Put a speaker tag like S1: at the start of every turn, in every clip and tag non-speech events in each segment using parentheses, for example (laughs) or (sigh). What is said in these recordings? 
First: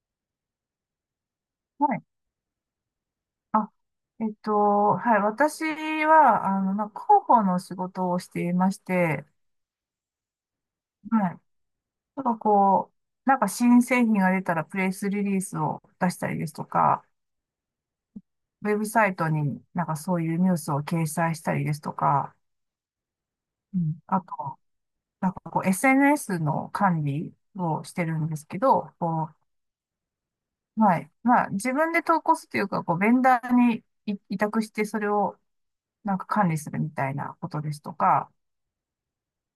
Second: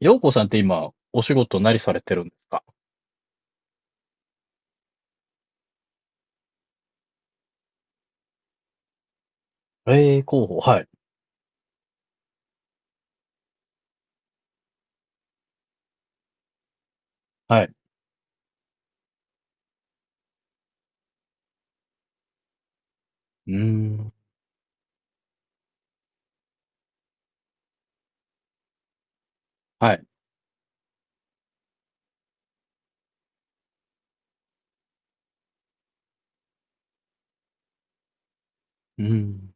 S1: 陽子さんって今、お仕事何さ
S2: は
S1: れ
S2: い。
S1: てるんですか？
S2: あ、えっと、はい。私は、なんか広報の仕事をしていまして、
S1: ええー広報、はい、
S2: はい。なんかこう、なんか新製品が出たらプレスリリースを出したりですとか、
S1: はい。
S2: ウェブサイトになんかそういうニュースを掲載したりですとか、
S1: うー
S2: うん、
S1: ん、
S2: あと、なんかこう SNS の管理をしてるんですけど、こ
S1: はい、
S2: う、はい。まあ自分で投稿するというか、こうベンダーに委託してそれをなんか管理するみたいなことですとか、
S1: うーん。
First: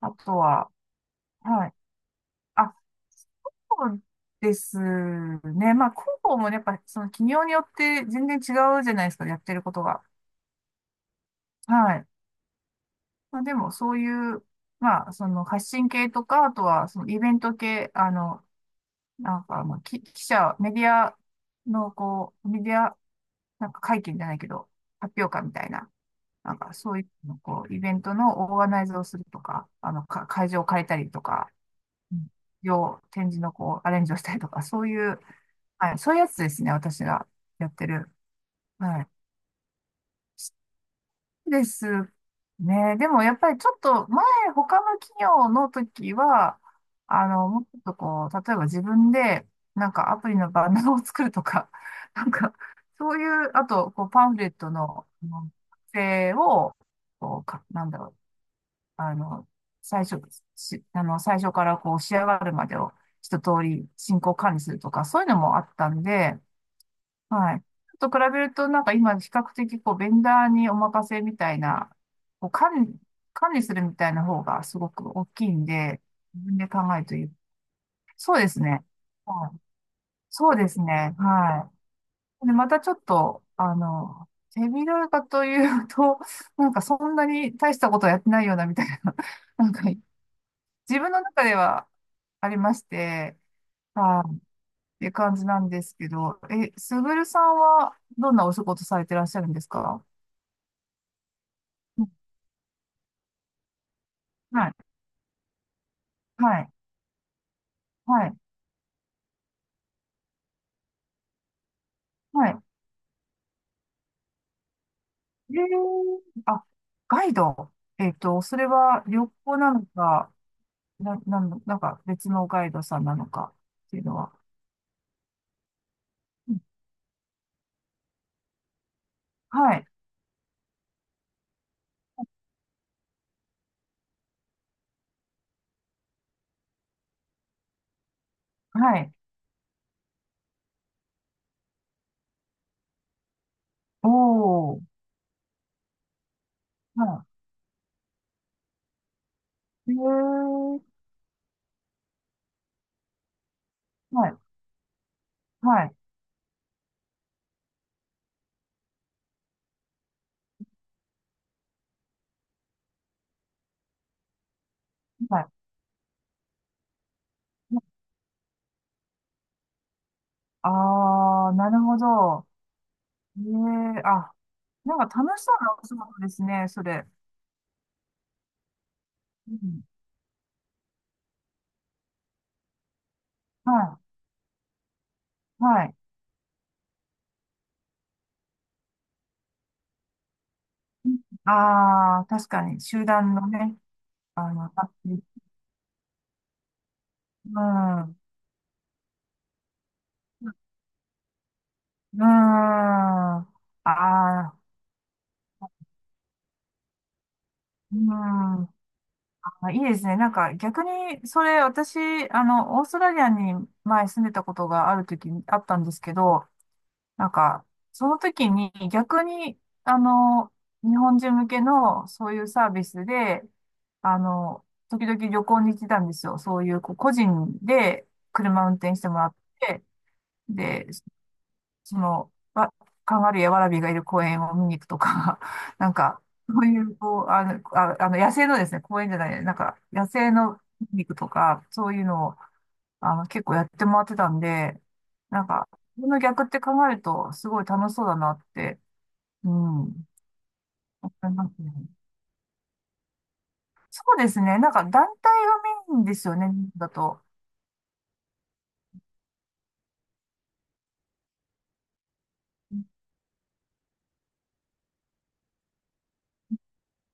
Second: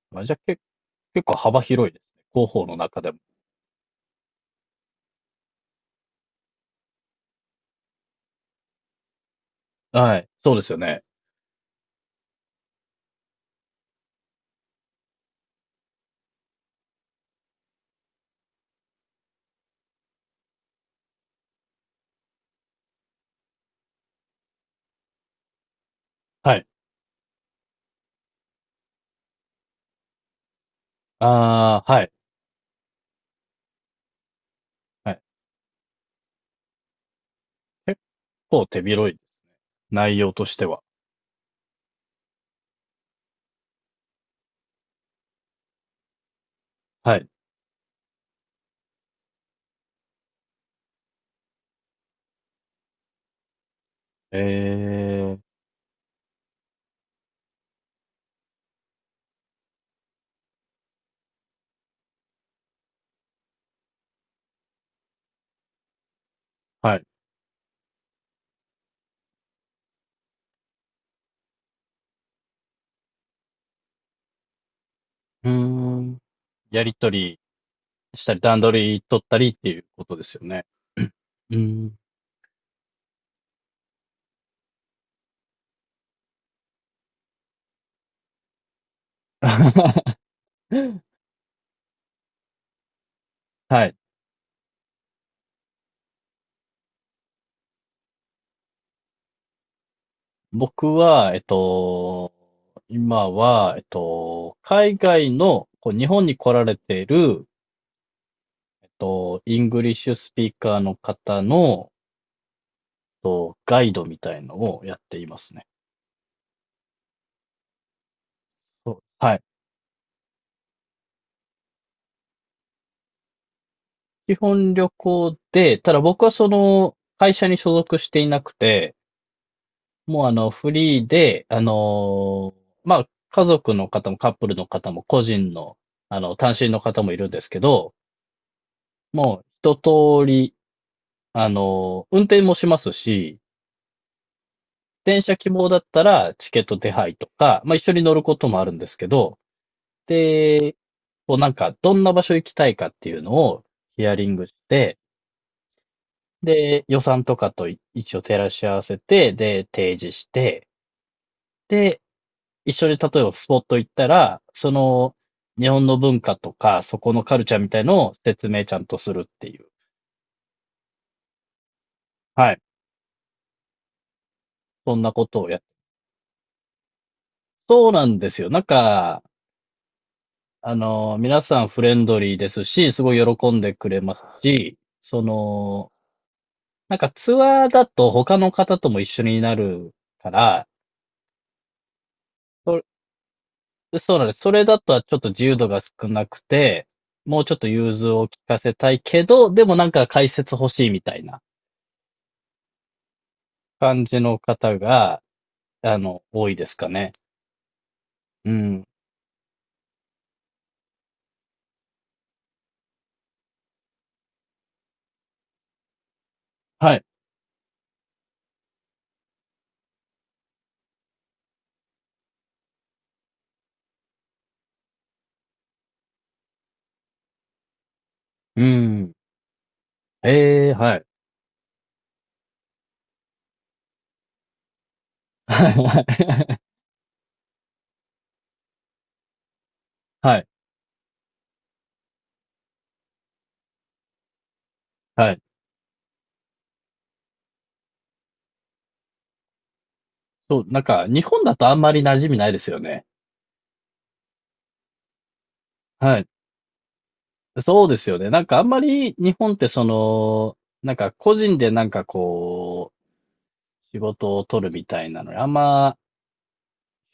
S2: あ
S1: あ、じゃ
S2: と
S1: あ、け、
S2: は、
S1: 結構幅
S2: はい。
S1: 広いですね。広報
S2: あ、
S1: の中でも。
S2: そうですね。まあ、広報もねやっぱ、その企業によって全然違うじゃないですか、やってることが。
S1: はい、そうですよね。
S2: はい。まあ、でも、そういう、まあ、その発信系とか、あとは、そのイベント系、なんか、まあ、記者、メディアの、こう、メディア、なんか会見じゃないけど、発表会みたいな、な
S1: は
S2: ん
S1: い。
S2: か、そういうの、こう、イベントのオーガナイズをするとか、会場を借りたりとか、
S1: ああ、はい、
S2: うん、要展示の、こう、アレンジをしたりとか、そうい
S1: はい。
S2: う、はい。そういうやつですね。私がやって
S1: 結
S2: る。
S1: 構手
S2: はい。
S1: 広いです。内容としては。
S2: ですね。でもやっぱりちょっと前、他の企業の時は、
S1: はい。
S2: もうちょっとこう、例えば自分で、なんかアプリのバナーを作るとか、(laughs) なんか、そういう、あと、こう、パン
S1: え
S2: フレットの、
S1: え、
S2: 作成を、こう、なんだろう、あの、最初、し、あの、最初からこう、仕上がるまでを一通り進行管理するとか、そういうのもあったんで、
S1: はい。
S2: はい。ちょっと比べると、なんか今、比較的、こう、ベンダーにお任せみたいな、こう、管理するみたいな方がすごく大き
S1: う
S2: い
S1: ー
S2: んで、
S1: ん。
S2: 自分で考
S1: やり
S2: える
S1: と
S2: という。
S1: りした
S2: そ
S1: り、
S2: うです
S1: 段
S2: ね。
S1: 取り取ったり
S2: は
S1: っ
S2: い。
S1: ていうことですよ
S2: そう
S1: ね。
S2: ですね。
S1: う
S2: は
S1: ん。
S2: い。で、またちょっと、手広いかというと、(laughs) なんかそんなに大したことはやってないようなみたいな、(laughs) なんか、
S1: (laughs)
S2: 自分の中ではありまして、
S1: はい。
S2: はい。っていう感じなんですけど、え、すぐるさんはどんなお仕事されてらっしゃるんですか？
S1: 僕は、
S2: うん。
S1: 今は、
S2: はい、
S1: 海外の、こう、日本に
S2: は
S1: 来ら
S2: い、
S1: れている、
S2: はい、
S1: イングリッシュスピーカーの方の、
S2: はい。
S1: ガイドみたいのをやっています
S2: ええ、
S1: ね。
S2: あ、ガイド。それ
S1: そう、
S2: は旅
S1: はい。
S2: 行なのか、なんの、なんか別のガイドさんなのかっていうのは。
S1: 基本旅行で、ただ僕はそ
S2: うん。
S1: の、会社に所属していなくて、
S2: はい、
S1: もうあの、フリーで、まあ、家族の方もカップルの方も個人の、あの、単身の方もいるんですけど、
S2: はい。
S1: もう一通り、あの、運転もしますし、
S2: おー、
S1: 電車希望だったらチケット手配
S2: は
S1: とか、まあ、一緒に乗ることもあるんですけど、
S2: い。ええ、
S1: で、こうなんか、どんな場所行きたいかっていうのをヒア
S2: は
S1: リン
S2: い、
S1: グして、
S2: はい、
S1: で、予算とかとい一応照らし合わせて、で、提示して、で、一緒に例えばスポット行ったら、その、
S2: はい。
S1: 日本の文化とか、そこのカルチャーみたいのを説明ちゃんとするっていう。
S2: あー、なるほど。
S1: はい。
S2: ええ、あ、
S1: そ
S2: なん
S1: んな
S2: か
S1: こ
S2: 楽
S1: と
S2: し
S1: を
S2: そ
S1: やっ
S2: うなお仕事ですね、それ。
S1: そうなんですよ。なんか、
S2: うん、
S1: あの、皆さんフレンドリーですし、すごい喜んでく
S2: は
S1: れますし、そ
S2: い、は
S1: の、
S2: い。
S1: なんかツアーだと他の方とも一緒になるから、
S2: ああ、確か
S1: そ
S2: に、集団のね、
S1: そうなんです。そ
S2: あ
S1: れ
S2: の、
S1: だとはちょっと自由度が少なくて、もうちょっ
S2: う
S1: と融
S2: ん。
S1: 通
S2: う
S1: を聞かせたいけど、でもなんか解説欲しいみたいな
S2: ん。あ
S1: 感じの
S2: あ、
S1: 方が、あの、多いですかね。
S2: う
S1: う
S2: ん。
S1: ん。
S2: あ、いいですね。なんか逆に、それ私、オーストラリアに前住んでたことがある時にあったんですけど、
S1: はい。
S2: なんか、その時に逆に、あの、日本人向けのそういうサービスで、あの、時々旅行に行ってたんですよ。そういう、こう個人で
S1: う
S2: 車運転して
S1: ん。
S2: もらって、
S1: ええ、
S2: で、
S1: はい。
S2: その、カンガルーやワラビーがいる公園を見に行くとか、
S1: (laughs)
S2: (laughs) なん
S1: は
S2: か、
S1: い、
S2: そういう、こう、あ、あの野生のですね、公園じゃない、なんか、野生
S1: はい。はい。
S2: の見に行くとか、そういうのを、結構やってもらってたんで、
S1: はい。
S2: なんか、この逆って考えると、すごい楽しそうだなって、うん、思
S1: そう、なんか、日
S2: い
S1: 本
S2: ま
S1: だ
S2: す
S1: と
S2: ね。
S1: あんまり馴染みないですよね。
S2: そうですね、なんか、団体がメインで
S1: はい。
S2: すよね、だと。
S1: そうですよね。なんかあんまり日本ってその、なんか個人でなんかこう、仕事を取るみたいなのにあんま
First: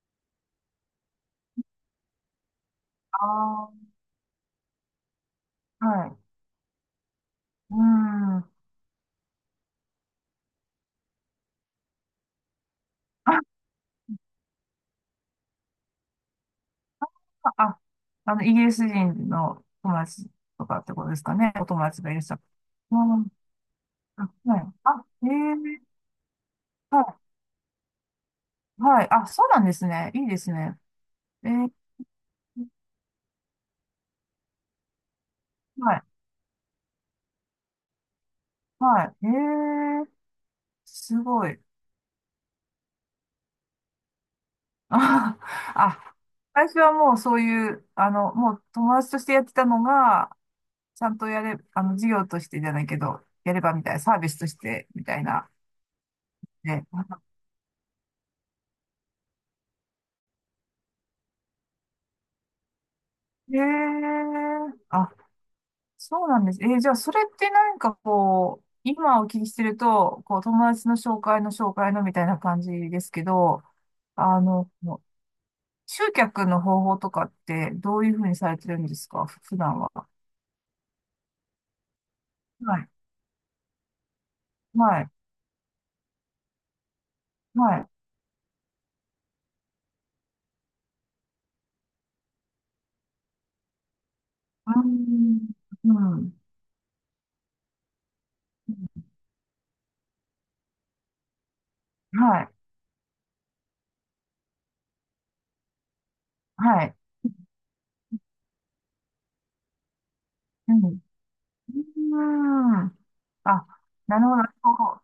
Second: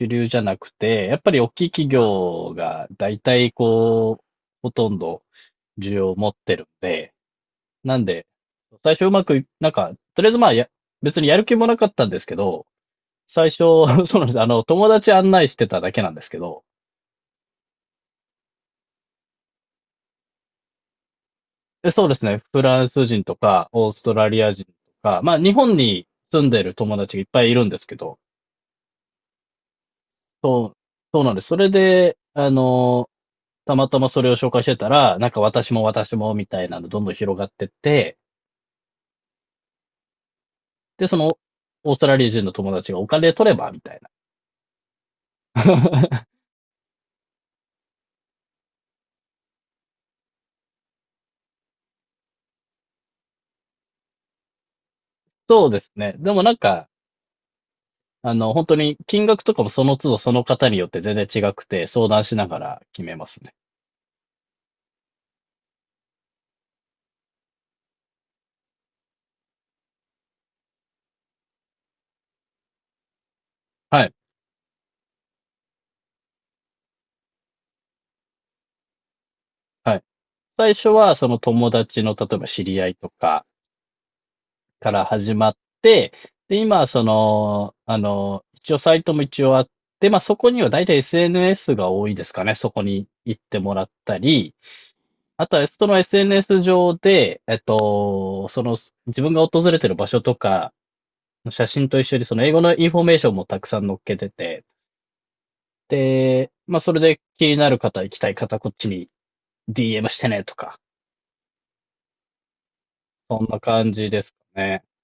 S1: 主流じゃなくて、やっぱり大きい企業が大体
S2: あ
S1: こう、ほとんど
S2: あ、
S1: 需
S2: は
S1: 要を持
S2: い。
S1: ってるんで、
S2: う
S1: なんで、
S2: ん。
S1: 最初うまくい、なんか、とりあえずまあや、別にやる気もなかったんですけど、最
S2: (laughs)
S1: 初、(laughs) そうなんです。あの、友達案内してただけなんですけど、
S2: あ、あの、イギリス人の友達とかってことですかね。お友
S1: え
S2: 達
S1: そう
S2: が
S1: で
S2: いらっ
S1: す
S2: しゃ
S1: ね。
S2: る。
S1: フラン
S2: う
S1: ス人
S2: ん。
S1: とか、オースト
S2: あ、
S1: ラリア
S2: は
S1: 人と
S2: い。あ、
S1: か、
S2: え
S1: まあ日本
S2: え、
S1: に住んでる友達がいっ
S2: は
S1: ぱいいるんですけど、
S2: い。はい。あ、そうなんですね。いいです
S1: そう、
S2: ね。
S1: そうなんです。
S2: え
S1: そ
S2: ー、
S1: れで、あの、たまたまそれを紹介してたら、なんか私も
S2: はい。
S1: 私もみたいなのどんどん広がってって、
S2: はい。ええ、
S1: で、そ
S2: す
S1: の、
S2: ごい。
S1: オーストラリア人の友達がお金取ればみたいな。
S2: (laughs) あ、あ、
S1: (laughs)
S2: 最初はもうそういう、もう友達としてやってたのが、ちゃんとやれ、授業としてじゃないけど、やればみたいな、サービスとしてみたいな。
S1: そうですね。でもなんか、
S2: ね。
S1: あの、本当に金額とかもその都度その方によって全然違くて、相談しながら決めますね。
S2: ええ、あ、そうなんです。えー、じゃあ、それってなんかこう、今お聞きしてると、こう、友達の紹介の紹介のみたいな感じですけど、
S1: はい。
S2: あの、集客の方法とかってどういうふうにされてるんですか、普段は。
S1: はい。最初はその友達の、例えば知
S2: は
S1: り合
S2: い。
S1: いとか、か
S2: は
S1: ら
S2: い。
S1: 始まって、で、今はその、
S2: はい。
S1: あの、一応サイトも一応あって、まあ、そこには大体 SNS が多いですかね。そこに行ってもらったり、
S2: うー
S1: あ
S2: ん。
S1: とはそ
S2: う
S1: の
S2: ん。
S1: SNS 上で、その自分が訪れてる場所とか、写真と一緒にそ
S2: は
S1: の
S2: い。
S1: 英語のインフォメーションもたくさん載っけてて、で、まあ、
S2: は
S1: そ
S2: い。
S1: れで気になる方、行きたい方、こっちに DM してねと
S2: う
S1: か、
S2: ん。うーん。
S1: そんな
S2: あ、
S1: 感じ
S2: な
S1: で
S2: るほ
S1: す
S2: ど。なる
S1: かね。
S2: ほど。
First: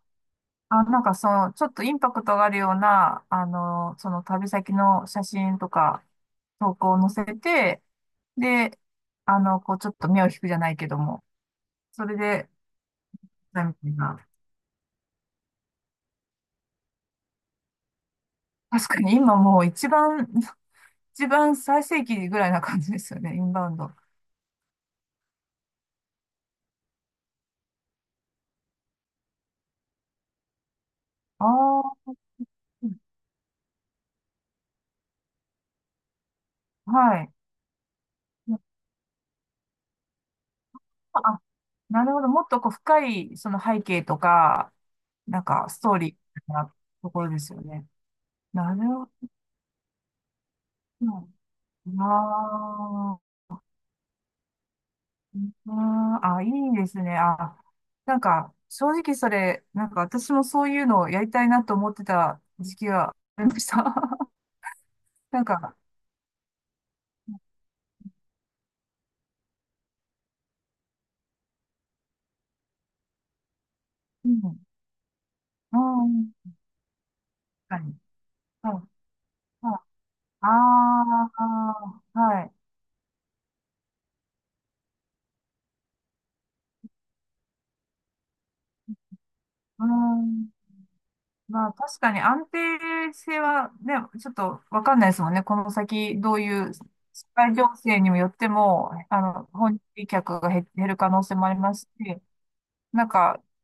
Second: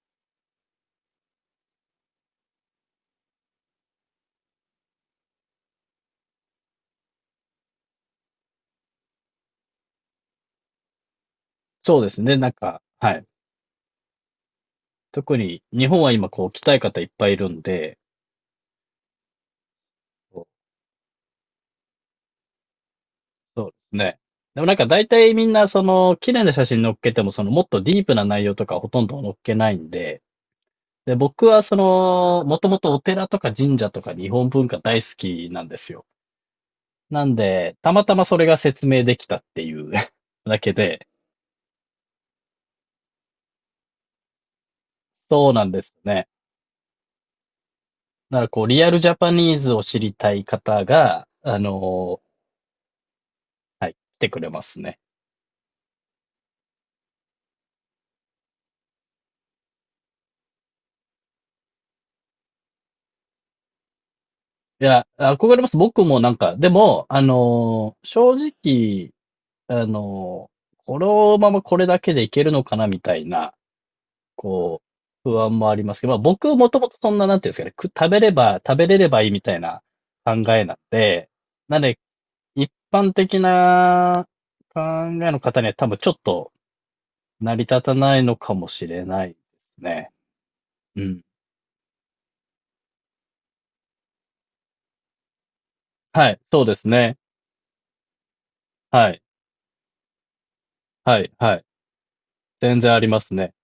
S2: あ、なんかその、ちょっとインパクトがあるような、その旅先の写真とか、投稿を載せて、で、こう、ちょっと目を引くじゃないけども、
S1: そう
S2: そ
S1: で
S2: れ
S1: すね。
S2: で、
S1: なんか、はい。
S2: みたいな。
S1: 特に日本は今こう来たい方いっぱいいるんで、
S2: 確かに今もう
S1: そう
S2: 一番最盛期ぐらいな感じですよね、イン
S1: そ
S2: バ
S1: う
S2: ウ
S1: で
S2: ンド。
S1: す
S2: あ
S1: ね。でもなんか大体みんなその綺麗な写真載っけてもそのもっとディープな内容とかほとんど載っけないんで、で、僕はそ
S2: あ、
S1: の、もともとお寺とか神社とか日本文化大好きなんですよ。
S2: は
S1: な
S2: い。
S1: んで、たまたまそれが説明できたっていう (laughs) だけで、
S2: あ、なるほど。もっとこう深いその背景とか、なん
S1: そうな
S2: か
S1: ん
S2: ス
S1: で
S2: ト
S1: す
S2: ーリ
S1: ね。
S2: ーなところですよね。
S1: だからこう、
S2: な
S1: リ
S2: る
S1: アルジ
S2: ほ
S1: ャパニーズを知りたい方が、
S2: ど。
S1: あの、
S2: ああ、
S1: はい、来てくれますね。
S2: あーあ、いいですね。あ、なんか、正直それ、なんか私もそういうのをやりたいなと思ってた時期がありました。(laughs)
S1: いや、
S2: なん
S1: 憧れます。
S2: か、
S1: 僕もなんか、でも、正直、あのーこのままこれだけでいけるのかなみたいな、
S2: うん、
S1: こう、不安もあ
S2: う
S1: りますけど、まあ
S2: ん、
S1: 僕もともとそんな、なんていうんですかね、
S2: 確か
S1: く
S2: に。
S1: 食べれば、
S2: はい、
S1: 食べれればいいみたい
S2: はい。
S1: な考えなん
S2: あ
S1: で、
S2: あ、
S1: なんで、
S2: はい。
S1: 一般的な考えの方には多分ちょっと成り立たないのかもしれないです
S2: う
S1: ね。
S2: ん。
S1: うん。
S2: まあ、確かに安定性はね、ちょっとわかんないですもんね。この先、
S1: は
S2: ど
S1: い、
S2: う
S1: そう
S2: いう
S1: ですね。
S2: 社会情勢にもよっても、
S1: はい、
S2: 訪日客が減る可
S1: は
S2: 能
S1: い、
S2: 性もあ
S1: は
S2: り
S1: い。
S2: ますし、
S1: 全然あ
S2: な
S1: り
S2: ん
S1: ます
S2: か、
S1: ね。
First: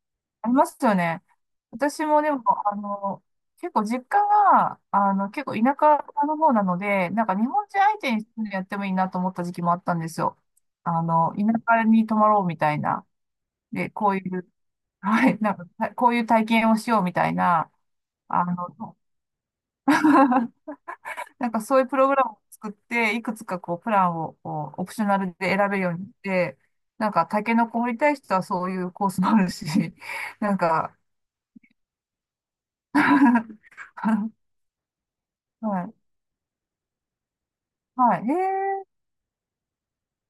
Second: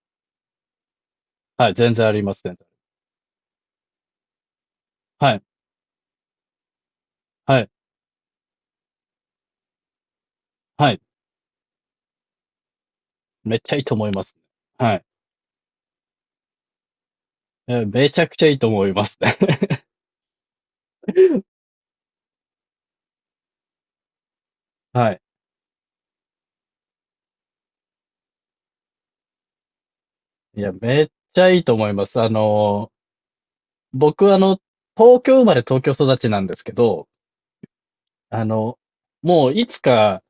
S2: ありますよね。
S1: はい、全然
S2: 私
S1: あり
S2: もで
S1: ます、
S2: も、
S1: 全然。
S2: あの、結構実家が、
S1: はい。
S2: 結構田舎の方なので、なんか日
S1: は
S2: 本
S1: い、
S2: 人相手にやってもいいなと思った時期もあったんですよ。
S1: はい。
S2: 田舎に泊まろうみたいな。
S1: めっちゃいい
S2: で、
S1: と思
S2: こ
S1: い
S2: うい
S1: ます。
S2: う、
S1: は
S2: (laughs)
S1: い。
S2: はい、なんか、こういう体験をしようみたいな、
S1: え、めちゃくち
S2: あ
S1: ゃいいと思い
S2: の、
S1: ます。(laughs)
S2: (laughs) なんかそういうプログラムを作って、いくつかこう、プランをこうオプショ
S1: は
S2: ナ
S1: い。
S2: ルで選べるようにして、なんか、タケノコ掘りたい人はそういうコースもあるし、なん
S1: いや、
S2: か、
S1: めっちゃいいと思います。あの、
S2: (laughs)
S1: 僕あの、東京生まれ東
S2: は
S1: 京
S2: い。
S1: 育ちなんですけど、
S2: はい。へ
S1: あの、
S2: え。
S1: もういつか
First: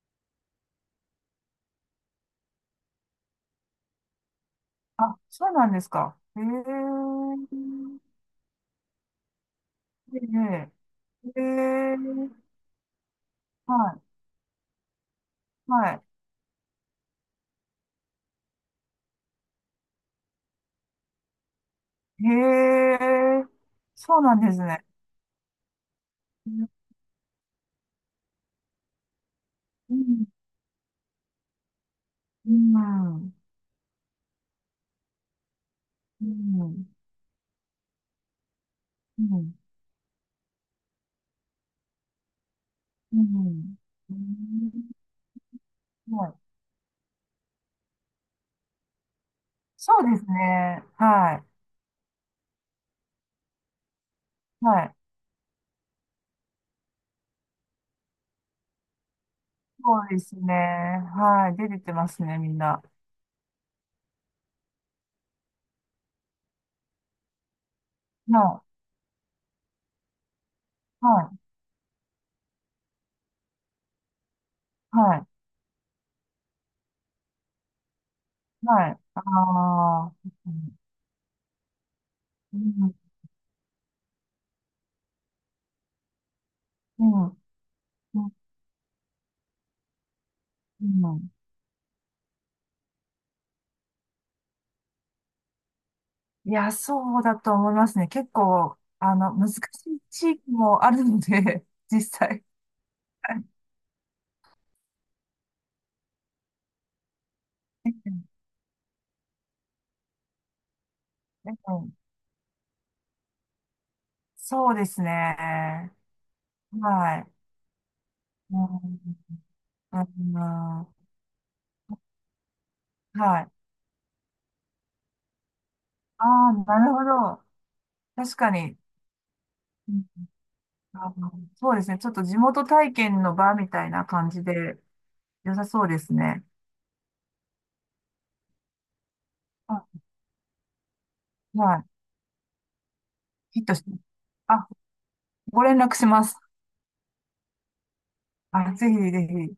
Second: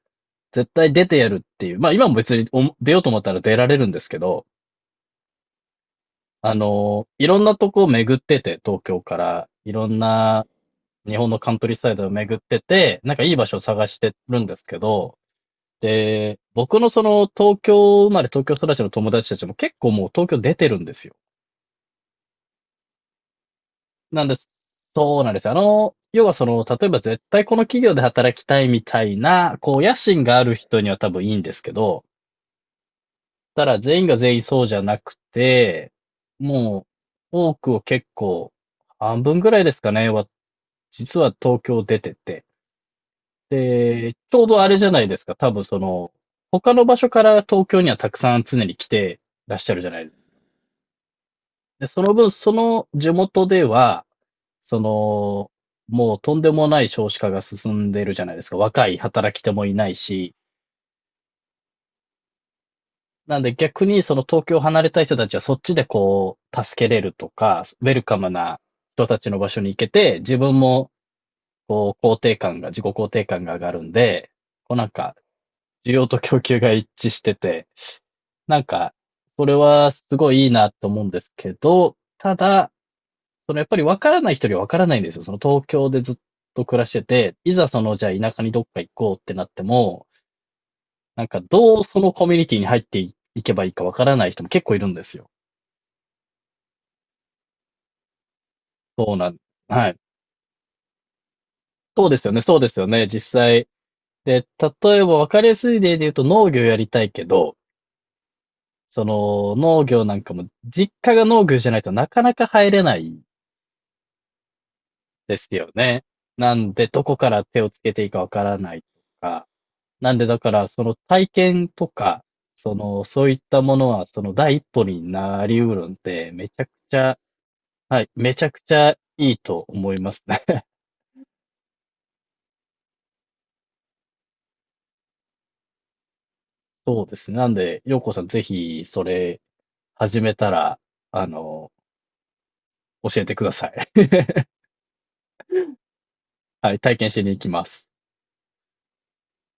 S1: 絶対出てやるっていう、まあ今も別にお出ようと思ったら出られるんですけど、
S2: あ、そうなんですか。へ
S1: あの、
S2: え。
S1: いろんなとこを巡ってて、東京から、いろんな
S2: え
S1: 日本の
S2: え。へ
S1: カントリーサイドを巡っ
S2: え。
S1: てて、なんかいい場所を探し
S2: は
S1: てるんですけど、
S2: い。は
S1: で、僕のその東京生まれ東京育ちの友達たちも結構もう東京出てるんですよ。
S2: い。へえ。そう
S1: なんで
S2: なん
S1: す。
S2: ですね。
S1: そうなんですよ。あの、要はそ
S2: う
S1: の、
S2: ん。
S1: 例えば絶対この企業で働きたいみたいな、こう、
S2: う
S1: 野心
S2: ん。
S1: がある人には多分いいんですけど、
S2: うん。
S1: ただ全員が全員そうじゃなくて、
S2: う
S1: も
S2: ん。
S1: う、多くを結構、半分
S2: う
S1: ぐらいですかね、は、実は東京出てて。
S2: ん。
S1: で、
S2: う
S1: ちょうどあれじゃ
S2: ん。
S1: ないですか。多分その、
S2: はい。
S1: 他の場所から東京にはたくさん常に来てらっしゃるじゃ
S2: そ
S1: な
S2: う
S1: い
S2: ですね。は
S1: で、その分、その地元では、
S2: い。
S1: そ
S2: はい。
S1: の、もうとんでもない少子化が進んでるじゃないですか。若い働き手もいない
S2: そうで
S1: し。
S2: すね。はい。出ててますね、みんな。
S1: なんで逆にその東京を離れたい人たちはそっちでこう、助けれるとか、ウェルカムな
S2: は
S1: 人たちの場所に行けて、自分も
S2: い。はい。
S1: こう、肯定感が、自己肯定感が上がるんで、こうなんか、
S2: はい。
S1: 需要と供給が一致してて、なん
S2: は
S1: か、
S2: い。あ
S1: それはす
S2: あ。
S1: ごいい
S2: う
S1: いな
S2: ん。
S1: と思うんですけど、た
S2: う
S1: だ、
S2: ん。
S1: そのやっぱり分からない人には分からないんですよ。その東京でずっと暮らしてて、いざそのじゃ
S2: う
S1: あ田
S2: ん。
S1: 舎にどっか行こうってなっても、
S2: う
S1: なん
S2: ん。
S1: かどうそのコミュニティに入っていけばいいか分からない人も結構いるんですよ。
S2: いや、そうだと思いますね。結構、
S1: そうなん、
S2: 難し
S1: はい。
S2: い地域もあるので、(laughs) 実
S1: そうですよね、
S2: 際。
S1: そうですよね、実
S2: はい。
S1: 際。で、例えば分かりやすい例で言うと農業やりたいけど、その農業なんかも実家が農
S2: う
S1: 業じゃないと
S2: ん。
S1: なかなか入れない
S2: そうです
S1: ですよ
S2: ね。
S1: ね。なんでどこ
S2: は
S1: か
S2: い。
S1: ら手をつけていいか分か
S2: う
S1: らないと
S2: ん、
S1: か。
S2: う
S1: なんでだから、そ
S2: ん。
S1: の体験とか、その、そういっ
S2: はい。
S1: たものは、その第一歩になりうるん
S2: あ
S1: で、めち
S2: あ、
S1: ゃく
S2: なる
S1: ち
S2: ほ
S1: ゃ、
S2: ど。
S1: はい、め
S2: 確
S1: ちゃ
S2: か
S1: くち
S2: に、
S1: ゃいいと
S2: う
S1: 思い
S2: ん、
S1: ますね。(laughs)
S2: そうですね。ちょっと地元体験の場みたいな感じで良さそうですね。
S1: そうですね。なんで、ようこさんぜひ、それ、
S2: あ、
S1: 始めたら、あ
S2: は
S1: の、
S2: い。
S1: 教えてくだ
S2: ヒッ
S1: さい。
S2: トして。
S1: (laughs)
S2: あ、ご連絡します。
S1: はい、体験しに行きます。
S2: あ、ぜひぜひ。